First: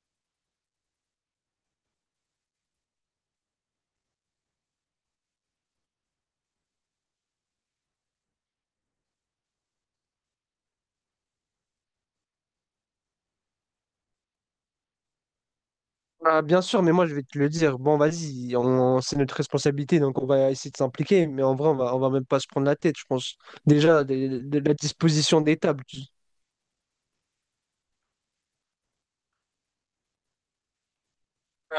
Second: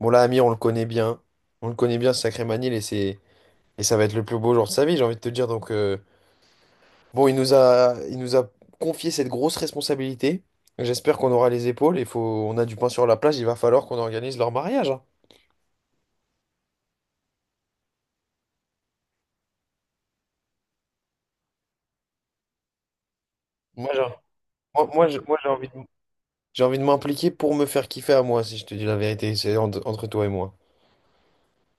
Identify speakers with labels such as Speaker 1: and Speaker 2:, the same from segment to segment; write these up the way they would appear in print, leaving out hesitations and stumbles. Speaker 1: Bon, là, Amir, on le connaît bien. On le connaît bien, ce sacré Manil, et ça va être le plus beau jour de sa vie, j'ai envie de te dire. Donc, il nous a confié cette grosse responsabilité. J'espère qu'on aura les épaules. Il faut, on a du pain sur la plage. Il va falloir qu'on organise leur mariage, hein.
Speaker 2: Ah, bien sûr, mais moi je vais te le dire. Bon, vas-y, c'est notre responsabilité, donc on va essayer de s'impliquer. Mais en vrai, on va même pas se prendre la tête, je pense.
Speaker 1: Moi, j'ai
Speaker 2: Déjà, de la
Speaker 1: moi,
Speaker 2: disposition
Speaker 1: j'ai
Speaker 2: des
Speaker 1: envie de,
Speaker 2: tables.
Speaker 1: J'ai envie de m'impliquer pour me faire kiffer à moi, si je te dis la vérité. C'est entre toi et moi.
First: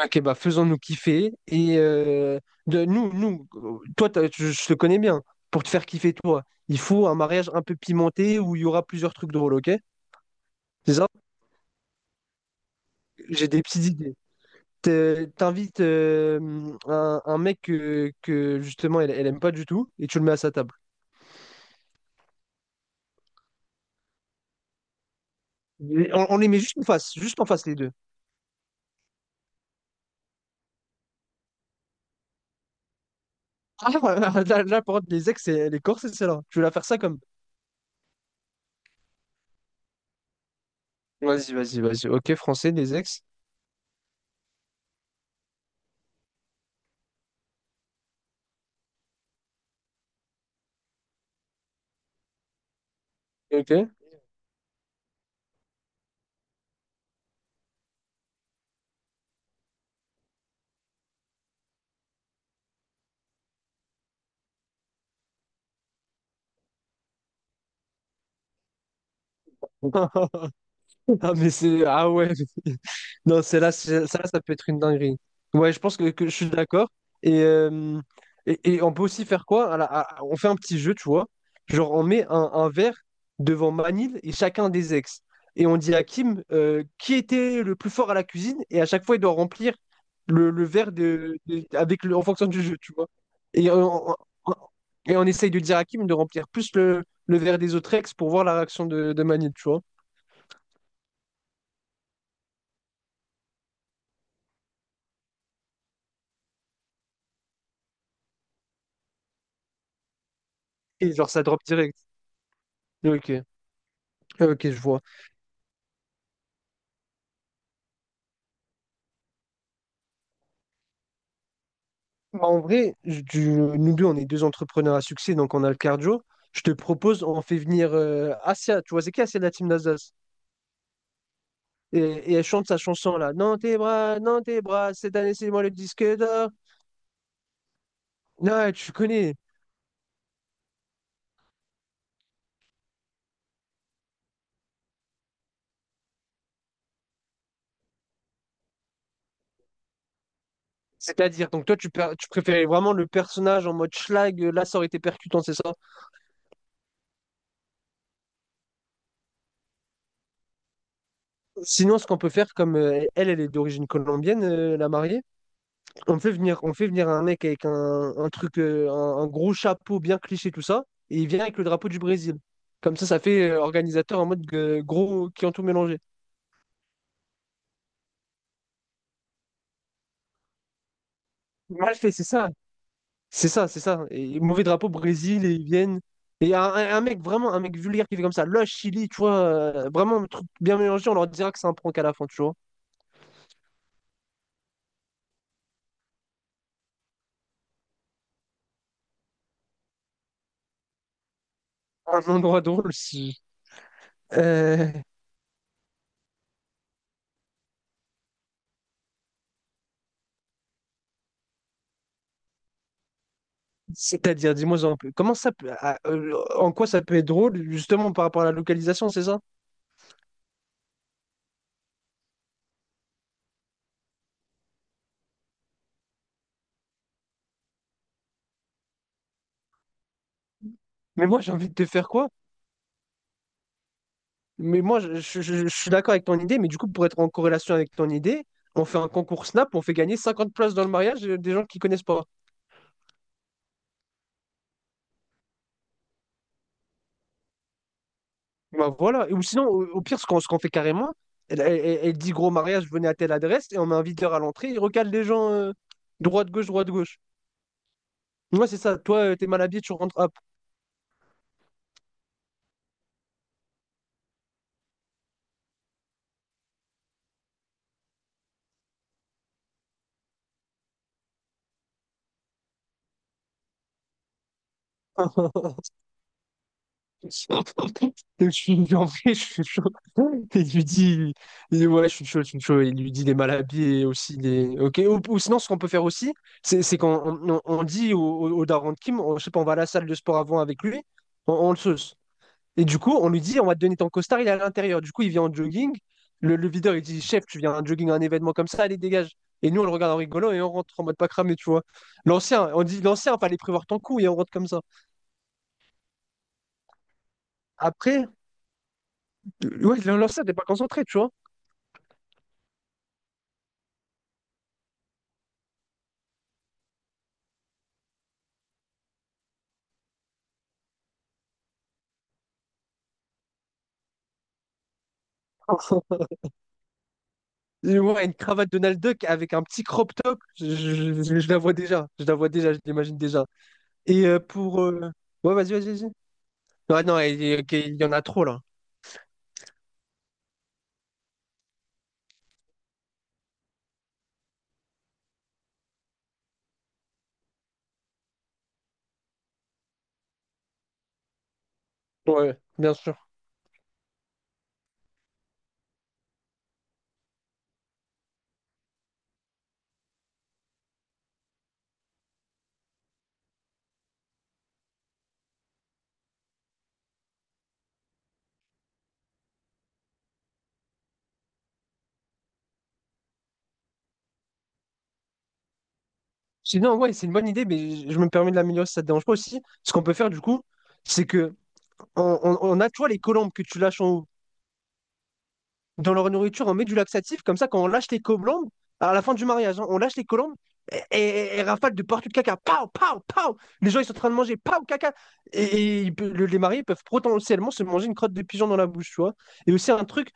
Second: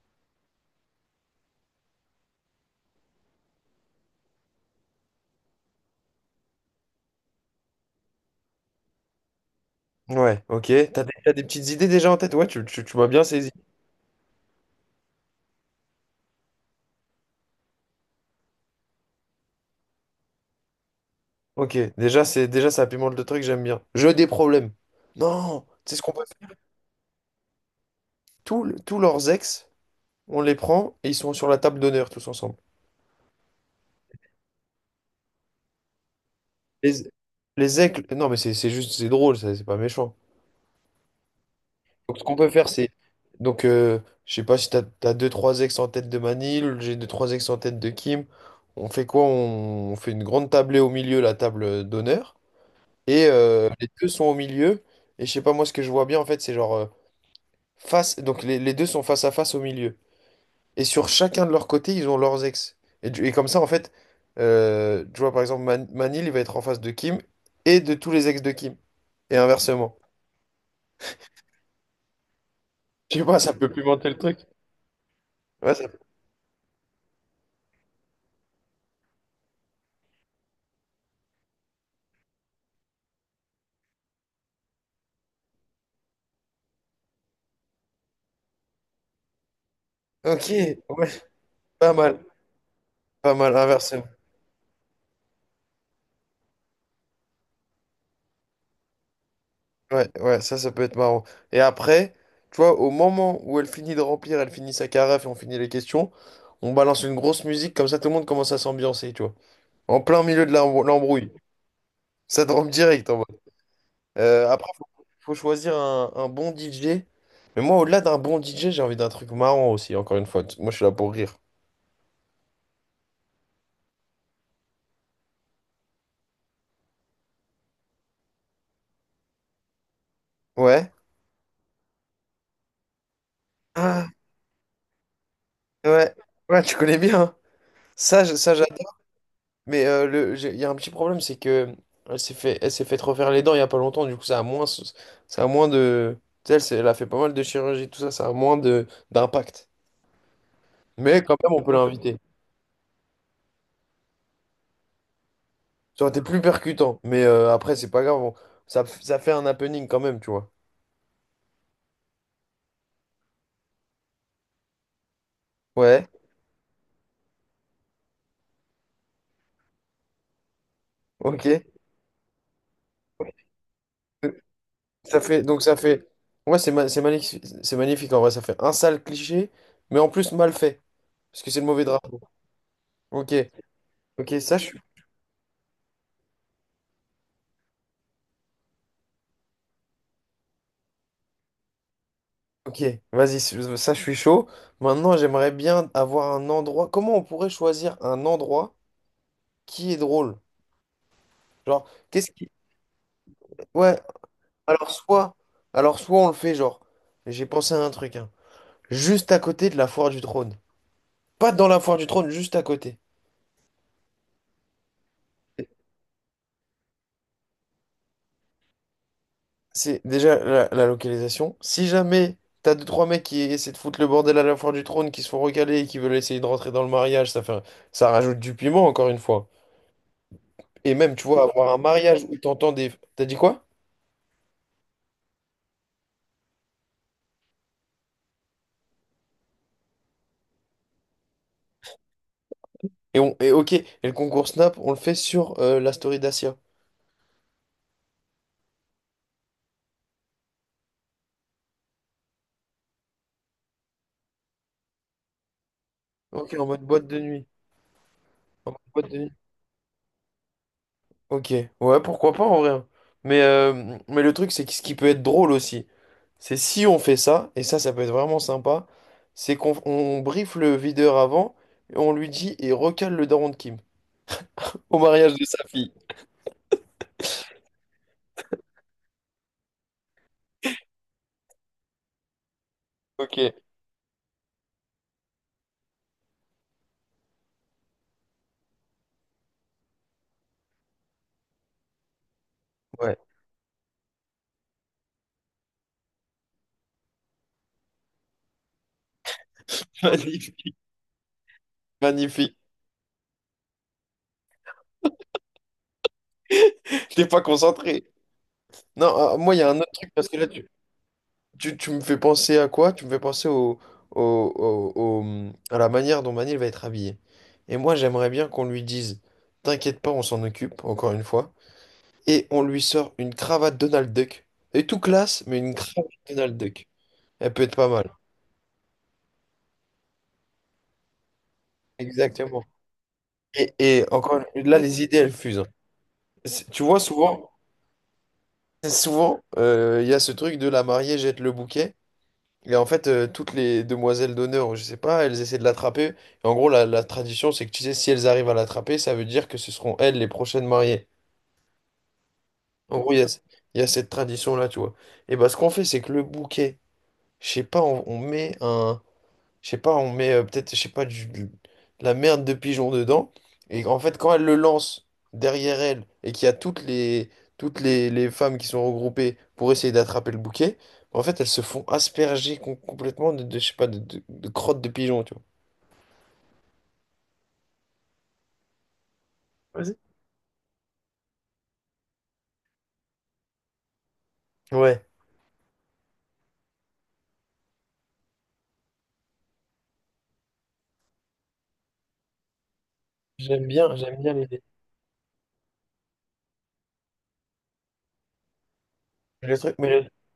Speaker 2: Ok, bah faisons-nous kiffer. Et de, nous, nous, toi, t'as- je te connais bien. Pour te faire kiffer, toi, il faut un mariage un peu pimenté où il y aura plusieurs trucs drôles, ok?
Speaker 1: Ouais, ok.
Speaker 2: C'est ça?
Speaker 1: T'as des petites idées déjà en tête? Ouais, tu m'as bien
Speaker 2: J'ai
Speaker 1: saisi.
Speaker 2: des petites idées. T'invites un mec justement elle aime pas du tout et tu le mets à sa table.
Speaker 1: Ok, déjà, ça pimente le truc, j'aime bien. Jeu des problèmes. Non, c'est ce
Speaker 2: Mais
Speaker 1: qu'on peut
Speaker 2: On, on les met juste en face les deux.
Speaker 1: tous leurs ex, on les prend et ils sont sur la table d'honneur tous ensemble.
Speaker 2: Ah, voilà, là, là, par contre, les ex et les corses, c'est celle-là. Tu veux la faire ça
Speaker 1: Les,
Speaker 2: comme.
Speaker 1: les ex, non mais c'est juste, c'est drôle, ça, c'est pas méchant.
Speaker 2: Vas-y, vas-y, vas-y.
Speaker 1: Donc ce qu'on
Speaker 2: Ok,
Speaker 1: peut faire,
Speaker 2: français,
Speaker 1: c'est.
Speaker 2: les ex.
Speaker 1: Donc, je sais pas si t'as deux, trois ex en tête de Manil, j'ai deux, trois ex en tête de Kim. On fait quoi? On fait une grande tablée au milieu, la table d'honneur. Et
Speaker 2: Ok.
Speaker 1: les deux sont au milieu. Et je sais pas, moi ce que je vois bien en fait, c'est face. Donc les deux sont face à face au milieu. Et sur chacun de leur côté, ils ont leurs ex. Et comme ça, en fait, tu vois, par exemple, Manil, il va être en face de Kim et de tous les ex de Kim. Et inversement.
Speaker 2: Ah, mais c'est. Ah ouais.
Speaker 1: Je sais pas,
Speaker 2: Non,
Speaker 1: ça peut
Speaker 2: celle-là, c'est-
Speaker 1: pimenter le
Speaker 2: celle-là,
Speaker 1: truc.
Speaker 2: ça peut être une dinguerie. Ouais,
Speaker 1: Ouais,
Speaker 2: je
Speaker 1: ça-
Speaker 2: pense que je suis d'accord. Et, euh, et on peut aussi faire quoi? Voilà, on fait un petit jeu, tu vois. Genre, on met un verre devant Manil et chacun des ex. Et on dit à Kim qui était le plus fort à la cuisine. Et à chaque fois, il doit remplir
Speaker 1: Ok,
Speaker 2: le verre
Speaker 1: ouais, pas mal,
Speaker 2: en fonction du jeu, tu vois.
Speaker 1: pas mal,
Speaker 2: Et
Speaker 1: inversement.
Speaker 2: on, on- on- et on essaye de dire à Kim de remplir plus le verre des autres ex pour voir la réaction de Manil, tu vois.
Speaker 1: Ouais, ouais, ça peut être marrant. Et après, tu vois, au moment où elle finit de remplir, elle finit sa carafe et on finit les questions, on balance une grosse musique, comme ça tout le monde commence à s'ambiancer, tu vois. En plein milieu de
Speaker 2: Et genre,
Speaker 1: l'embrouille.
Speaker 2: ça drop direct.
Speaker 1: Ça te rampe direct en
Speaker 2: Ok,
Speaker 1: Euh, après,
Speaker 2: ok, je
Speaker 1: faut,
Speaker 2: vois.
Speaker 1: faut choisir un bon DJ. Mais moi, au-delà d'un bon DJ, j'ai envie d'un truc marrant aussi, encore une fois. Moi, je suis là pour rire.
Speaker 2: Bah, en vrai, nous deux, on est deux entrepreneurs à succès, donc on a le cardio. Je te propose, on fait venir Asia. Tu vois, c'est qui Asia de la team d'Alsace?
Speaker 1: Ouais.
Speaker 2: Et elle chante sa chanson là. Non, tes
Speaker 1: Ah,
Speaker 2: bras, non, tes bras, cette année, c'est moi le disque
Speaker 1: ouais.
Speaker 2: d'or.
Speaker 1: Ouais, tu connais bien, hein. Ça,
Speaker 2: Non,
Speaker 1: ça
Speaker 2: ouais, tu
Speaker 1: j'adore.
Speaker 2: connais.
Speaker 1: Mais il y a un petit problème, c'est que elle s'est fait refaire les dents il y a pas longtemps. Du coup, ça a moins de. Tu sais, elle a fait pas mal de chirurgie, tout ça, ça a moins de d'impact. Mais quand
Speaker 2: C'est-à-dire,
Speaker 1: même, on
Speaker 2: donc
Speaker 1: peut
Speaker 2: toi, tu, pr-
Speaker 1: l'inviter.
Speaker 2: tu préférais vraiment le personnage en mode schlag, là, ça aurait été percutant, c'est ça?
Speaker 1: Ça aurait été plus percutant. Mais après, c'est pas grave. Ça, ça fait un happening quand même, tu vois.
Speaker 2: Sinon, ce qu'on peut faire, comme elle est d'origine colombienne, la mariée.
Speaker 1: Ouais,
Speaker 2: On fait venir un mec avec un truc, un gros chapeau bien cliché, tout ça, et il vient
Speaker 1: ok.
Speaker 2: avec le drapeau du Brésil. Comme ça fait organisateur en mode
Speaker 1: Ça
Speaker 2: gros
Speaker 1: fait,
Speaker 2: qui ont
Speaker 1: donc
Speaker 2: tout
Speaker 1: ça
Speaker 2: mélangé.
Speaker 1: fait. Ouais, c'est magnifique. C'est magnifique en vrai. Ça fait un sale cliché, mais en plus mal fait. Parce que c'est le mauvais
Speaker 2: Mal fait,
Speaker 1: drapeau.
Speaker 2: c'est ça.
Speaker 1: Ok,
Speaker 2: C'est ça, c'est ça.
Speaker 1: ok,
Speaker 2: Et
Speaker 1: ça
Speaker 2: mauvais
Speaker 1: je suis.
Speaker 2: drapeau Brésil, et ils viennent. Et un mec, vraiment, un mec vulgaire qui fait comme ça. Là, Chili, tu vois, vraiment un truc bien mélangé, on leur dira que c'est un prank à la fin, tu vois.
Speaker 1: Ok, vas-y, ça je suis chaud. Maintenant, j'aimerais bien avoir un endroit. Comment on pourrait choisir un endroit qui est drôle? Genre,
Speaker 2: Un
Speaker 1: qu'est-ce qui.
Speaker 2: endroit drôle, si.
Speaker 1: Ouais, alors
Speaker 2: Euh,
Speaker 1: soit. Alors soit on le fait, genre. J'ai pensé à un truc, hein. Juste à côté de la foire du trône. Pas dans la foire du trône, juste à côté.
Speaker 2: C'est-à-dire, dis-moi un peu, comment ça peut, ah, en quoi ça peut être drôle, justement, par rapport à la localisation, c'est ça?
Speaker 1: C'est déjà la localisation. Si jamais t'as deux, trois mecs qui essaient de foutre le bordel à la foire du trône, qui se font recaler et qui veulent essayer de rentrer dans le mariage, ça fait, ça rajoute du piment, encore une fois. Et même, tu
Speaker 2: Mais moi,
Speaker 1: vois,
Speaker 2: j'ai envie
Speaker 1: avoir
Speaker 2: de
Speaker 1: un
Speaker 2: te faire
Speaker 1: mariage
Speaker 2: quoi?
Speaker 1: où t'entends des... T'as dit quoi?
Speaker 2: Mais moi, je suis d'accord avec ton idée, mais du coup, pour être en corrélation avec ton idée, on fait un concours Snap, on fait gagner 50 places dans le mariage des gens qui connaissent pas.
Speaker 1: Et, on, et ok, et le concours Snap, on le fait sur la story d'Asia.
Speaker 2: Bah, voilà. Et ou sinon, au pire, ce qu'on fait carrément, elle dit gros mariage, venez à telle adresse, et on met un videur à l'entrée, il recale les gens
Speaker 1: Ok, en
Speaker 2: droite-gauche,
Speaker 1: mode boîte de
Speaker 2: droite-gauche.
Speaker 1: nuit.
Speaker 2: Moi,
Speaker 1: En
Speaker 2: c'est
Speaker 1: mode
Speaker 2: ça.
Speaker 1: boîte de
Speaker 2: Toi,
Speaker 1: nuit.
Speaker 2: t'es mal habillé, tu rentres. Hop.
Speaker 1: Ok, ouais, pourquoi pas en vrai, hein. Mais mais le truc, c'est que ce qui peut être drôle aussi, c'est si on fait ça, et ça, ça peut être vraiment sympa, c'est qu'on on briefe le videur avant, et on lui dit, et recale le daron de Kim au mariage de sa fille.
Speaker 2: Je suis en vrai, je suis chaud. Et il dit, ouais, je suis chaud, je suis chaud. Il lui dit, il est
Speaker 1: Ok,
Speaker 2: mal habillé aussi. Il Ok. Ou sinon, ce qu'on peut faire aussi, c'est qu'on on dit au daron de Kim, je sais pas, on va à la salle de sport avant avec lui, on le sauce. Et du coup,
Speaker 1: ouais.
Speaker 2: on lui dit, on va te donner ton costard, il est à l'intérieur. Du coup, il vient en jogging. Le videur, il dit, chef, tu viens en jogging à un événement comme ça, allez, dégage. Et nous, on le regarde en rigolant et on
Speaker 1: Magnifique,
Speaker 2: rentre en mode pas cramé, tu vois.
Speaker 1: magnifique.
Speaker 2: L'ancien, on dit, l'ancien, fallait prévoir ton coup et on rentre comme ça.
Speaker 1: T'es pas concentré.
Speaker 2: Après,
Speaker 1: Non, ah, moi, il y a un autre
Speaker 2: ouais,
Speaker 1: truc,
Speaker 2: le
Speaker 1: parce que
Speaker 2: lancer,
Speaker 1: là,
Speaker 2: t'es pas concentré, tu vois.
Speaker 1: tu me fais penser à quoi? Tu me fais penser au, à la manière dont Manil va être habillé. Et moi, j'aimerais bien qu'on lui dise, t'inquiète pas, on s'en occupe, encore une fois. Et on lui sort une cravate Donald Duck. Elle est tout classe, mais une cravate Donald Duck. Elle peut être pas
Speaker 2: Et
Speaker 1: mal.
Speaker 2: ouais, une cravate Donald Duck avec un petit crop top, je la vois déjà. Je la vois
Speaker 1: Exactement.
Speaker 2: déjà, je l'imagine déjà.
Speaker 1: Et,
Speaker 2: Et euh,
Speaker 1: là,
Speaker 2: pour... euh,
Speaker 1: les idées, elles
Speaker 2: Ouais,
Speaker 1: fusent, hein.
Speaker 2: vas-y, vas-y, vas-y.
Speaker 1: Tu vois,
Speaker 2: Ouais, non, il y ok, il y en a trop, là.
Speaker 1: souvent, il y a ce truc de la mariée jette le bouquet. Et en fait, toutes les demoiselles d'honneur, ou je sais pas, elles essaient de l'attraper. Et en gros, la tradition, c'est que tu sais, si elles arrivent à l'attraper, ça veut dire que ce seront elles les prochaines mariées.
Speaker 2: Ouais, bien
Speaker 1: En gros,
Speaker 2: sûr.
Speaker 1: il y a cette tradition-là, tu vois. Et bah, ce qu'on fait, c'est que le bouquet, je sais pas, on met un. Je sais pas, on met peut-être, je sais pas, de la merde de pigeon dedans. Et en fait, quand elle le lance derrière elle et qu'il y a toutes les femmes qui sont regroupées pour essayer d'attraper le bouquet, en fait, elles se font asperger complètement je sais pas, de crottes de pigeon, tu vois.
Speaker 2: Sinon, ouais, c'est une bonne idée, mais je me permets de l'améliorer si ça te dérange pas aussi. Ce
Speaker 1: Vas-y.
Speaker 2: qu'on peut faire, du coup, c'est que on a, tu vois, les colombes que tu lâches en haut.
Speaker 1: Ouais,
Speaker 2: Dans leur nourriture, on met du laxatif, comme ça, quand on lâche les colombes, à la fin du mariage, hein, on lâche les colombes et rafale de partout de caca. Pow, pow, pow. Les gens, ils sont en
Speaker 1: j'aime
Speaker 2: train
Speaker 1: bien
Speaker 2: de manger.
Speaker 1: l'idée.
Speaker 2: Pow, caca. Et les mariés peuvent potentiellement se manger une crotte de pigeon dans la bouche, tu vois.
Speaker 1: Le
Speaker 2: Et
Speaker 1: truc, mais
Speaker 2: aussi, un
Speaker 1: le-
Speaker 2: truc,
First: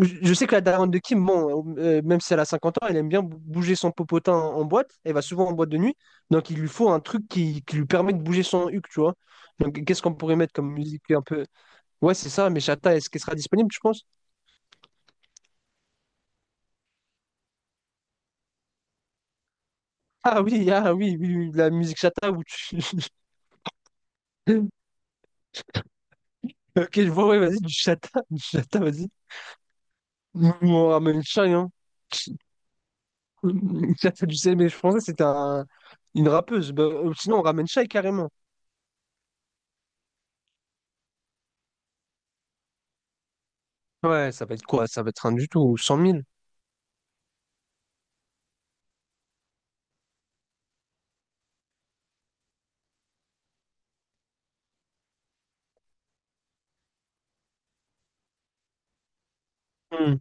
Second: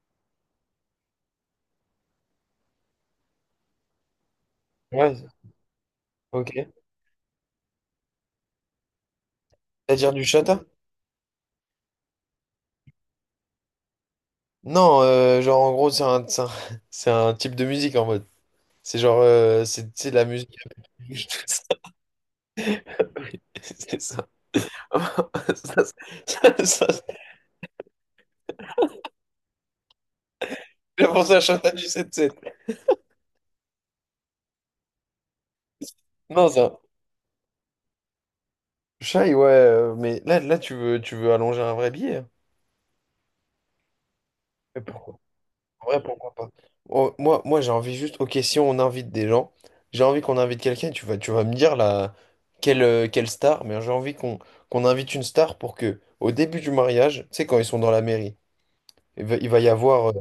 Speaker 2: je sais que la daronne de Kim, bon, même si elle a 50 ans, elle aime bien bouger son popotin en boîte. Elle
Speaker 1: Ouais,
Speaker 2: va souvent en boîte de nuit. Donc, il lui
Speaker 1: ok.
Speaker 2: faut un truc qui lui permet de bouger son huc, tu vois. Donc, qu'est-ce
Speaker 1: C'est-à-dire
Speaker 2: qu'on
Speaker 1: du
Speaker 2: pourrait mettre
Speaker 1: chata?
Speaker 2: comme musique un peu. Ouais, c'est ça, mais Chata, est-ce qu'elle sera disponible, tu penses?
Speaker 1: Non, genre en gros, c'est un type de musique en mode. C'est genre, c'est de la
Speaker 2: Ah
Speaker 1: musique.
Speaker 2: oui, ah oui, oui, oui, la musique chata où tu.
Speaker 1: C'est ça. Ça, Ça,
Speaker 2: Ok, je vois, ouais, vas-y, du chata, du chata, vas-y. Mouvement
Speaker 1: j'ai
Speaker 2: ramène
Speaker 1: pensé à
Speaker 2: chien hein.
Speaker 1: Chantal du 7-7.
Speaker 2: Ça fait du CM, mais je pensais que c'était une
Speaker 1: Non,
Speaker 2: rappeuse.
Speaker 1: ça.
Speaker 2: Bah, sinon, on ramène Shai carrément.
Speaker 1: Shy, ouais, mais là tu veux allonger un vrai billet, hein.
Speaker 2: Ouais, ça va être
Speaker 1: Mais
Speaker 2: quoi? Ça va
Speaker 1: pourquoi,
Speaker 2: être rien du tout,
Speaker 1: en
Speaker 2: 100
Speaker 1: vrai,
Speaker 2: 000.
Speaker 1: pourquoi pas? Oh, moi j'ai envie juste, ok, si on invite des gens, j'ai envie qu'on invite quelqu'un, tu vas me dire là, quelle star, mais j'ai envie qu'on invite une star pour que, au début du mariage, tu sais, quand ils sont dans la mairie, il va y avoir
Speaker 2: Hmm.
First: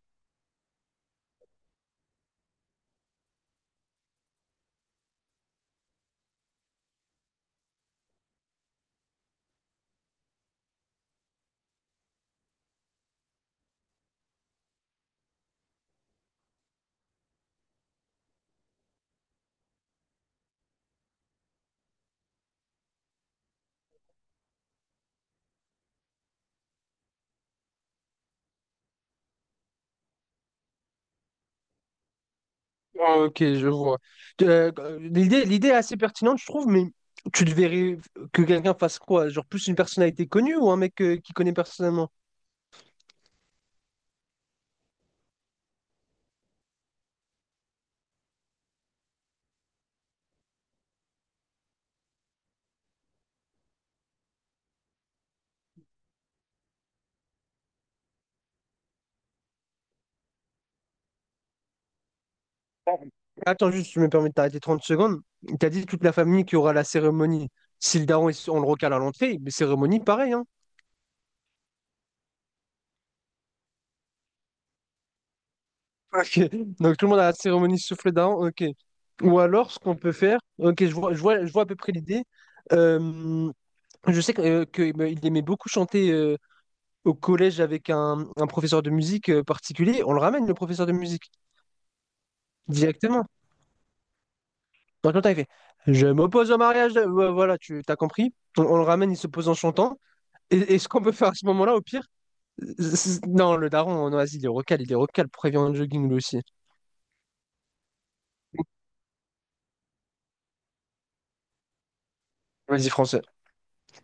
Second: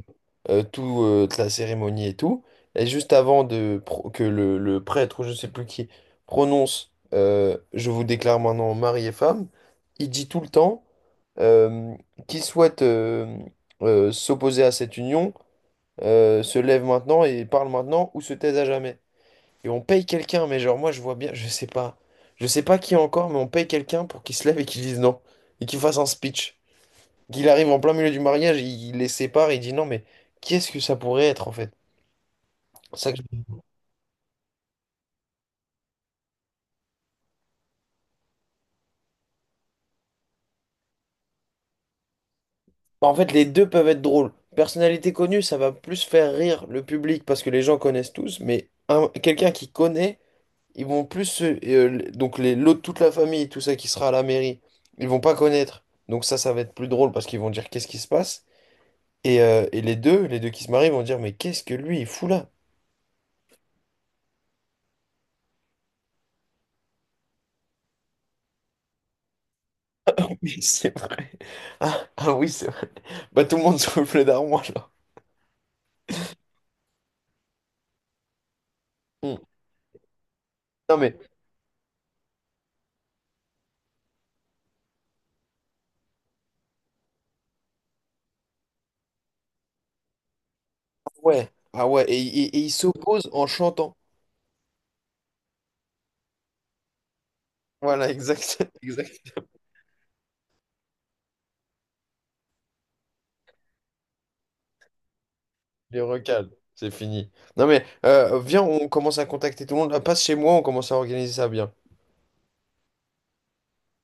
Speaker 1: toute la cérémonie et tout. Et juste avant de que le prêtre ou je sais plus qui prononce Je vous déclare maintenant mari et femme, il dit tout le temps euh, qui souhaite s'opposer à cette union se lève maintenant et parle maintenant ou se taise à jamais. Et on paye quelqu'un, mais genre moi je vois bien, je sais pas qui encore, mais on paye quelqu'un pour qu'il se lève et qu'il dise non et qu'il fasse un speech qu'il arrive en plein milieu du mariage, il les sépare, il dit non, mais qu'est-ce que ça pourrait être en fait? Ça
Speaker 2: Ah,
Speaker 1: que
Speaker 2: ok, je vois. Euh, l'idée est assez pertinente, je trouve, mais tu te verrais que quelqu'un fasse quoi? Genre plus une personnalité connue ou un mec qui connaît personnellement?
Speaker 1: En fait, les deux peuvent être drôles. Personnalité connue, ça va plus faire rire le public parce que les gens connaissent tous, mais quelqu'un qui connaît, ils vont plus donc les l'autre toute la famille, tout ça qui sera à la mairie, ils vont pas connaître. Donc ça va être plus drôle parce qu'ils vont dire qu'est-ce qui se passe. Et les deux qui se marient vont dire mais qu'est-ce que lui il fout là?
Speaker 2: Attends, juste, je me permets de t'arrêter 30 secondes. T'as dit toute la famille qui aura la cérémonie. Si le daron, on le recale à l'entrée, mais cérémonie, pareil, hein.
Speaker 1: Mais c'est vrai. Ah, ah oui, c'est vrai. Bah tout le monde souffle d'armoire là.
Speaker 2: Ok. Donc tout le monde a la cérémonie souffle daron, ok.
Speaker 1: Hmm.
Speaker 2: Ou alors, ce qu'on peut faire, ok, je
Speaker 1: Non
Speaker 2: vois,
Speaker 1: mais
Speaker 2: je vois, je vois à peu près l'idée. Euh, je sais il aimait beaucoup chanter au collège avec un professeur de musique particulier. On le ramène, le professeur de musique,
Speaker 1: Ouais. Ah ouais, et il
Speaker 2: directement.
Speaker 1: s'oppose en chantant.
Speaker 2: Dans le temps, il fait, Je m'oppose au mariage. Ouais, voilà, tu t'as
Speaker 1: Voilà,
Speaker 2: compris.
Speaker 1: exact.
Speaker 2: On le ramène, il se
Speaker 1: Exact.
Speaker 2: pose en chantant. Et ce qu'on peut faire à ce moment-là, au pire, non, le daron en oasis, il est recal, prévient le
Speaker 1: Les
Speaker 2: jogging lui aussi.
Speaker 1: recale. C'est fini. Non mais, viens, on commence à contacter tout le monde. Passe chez moi, on commence à organiser ça bien.
Speaker 2: Vas-y, français.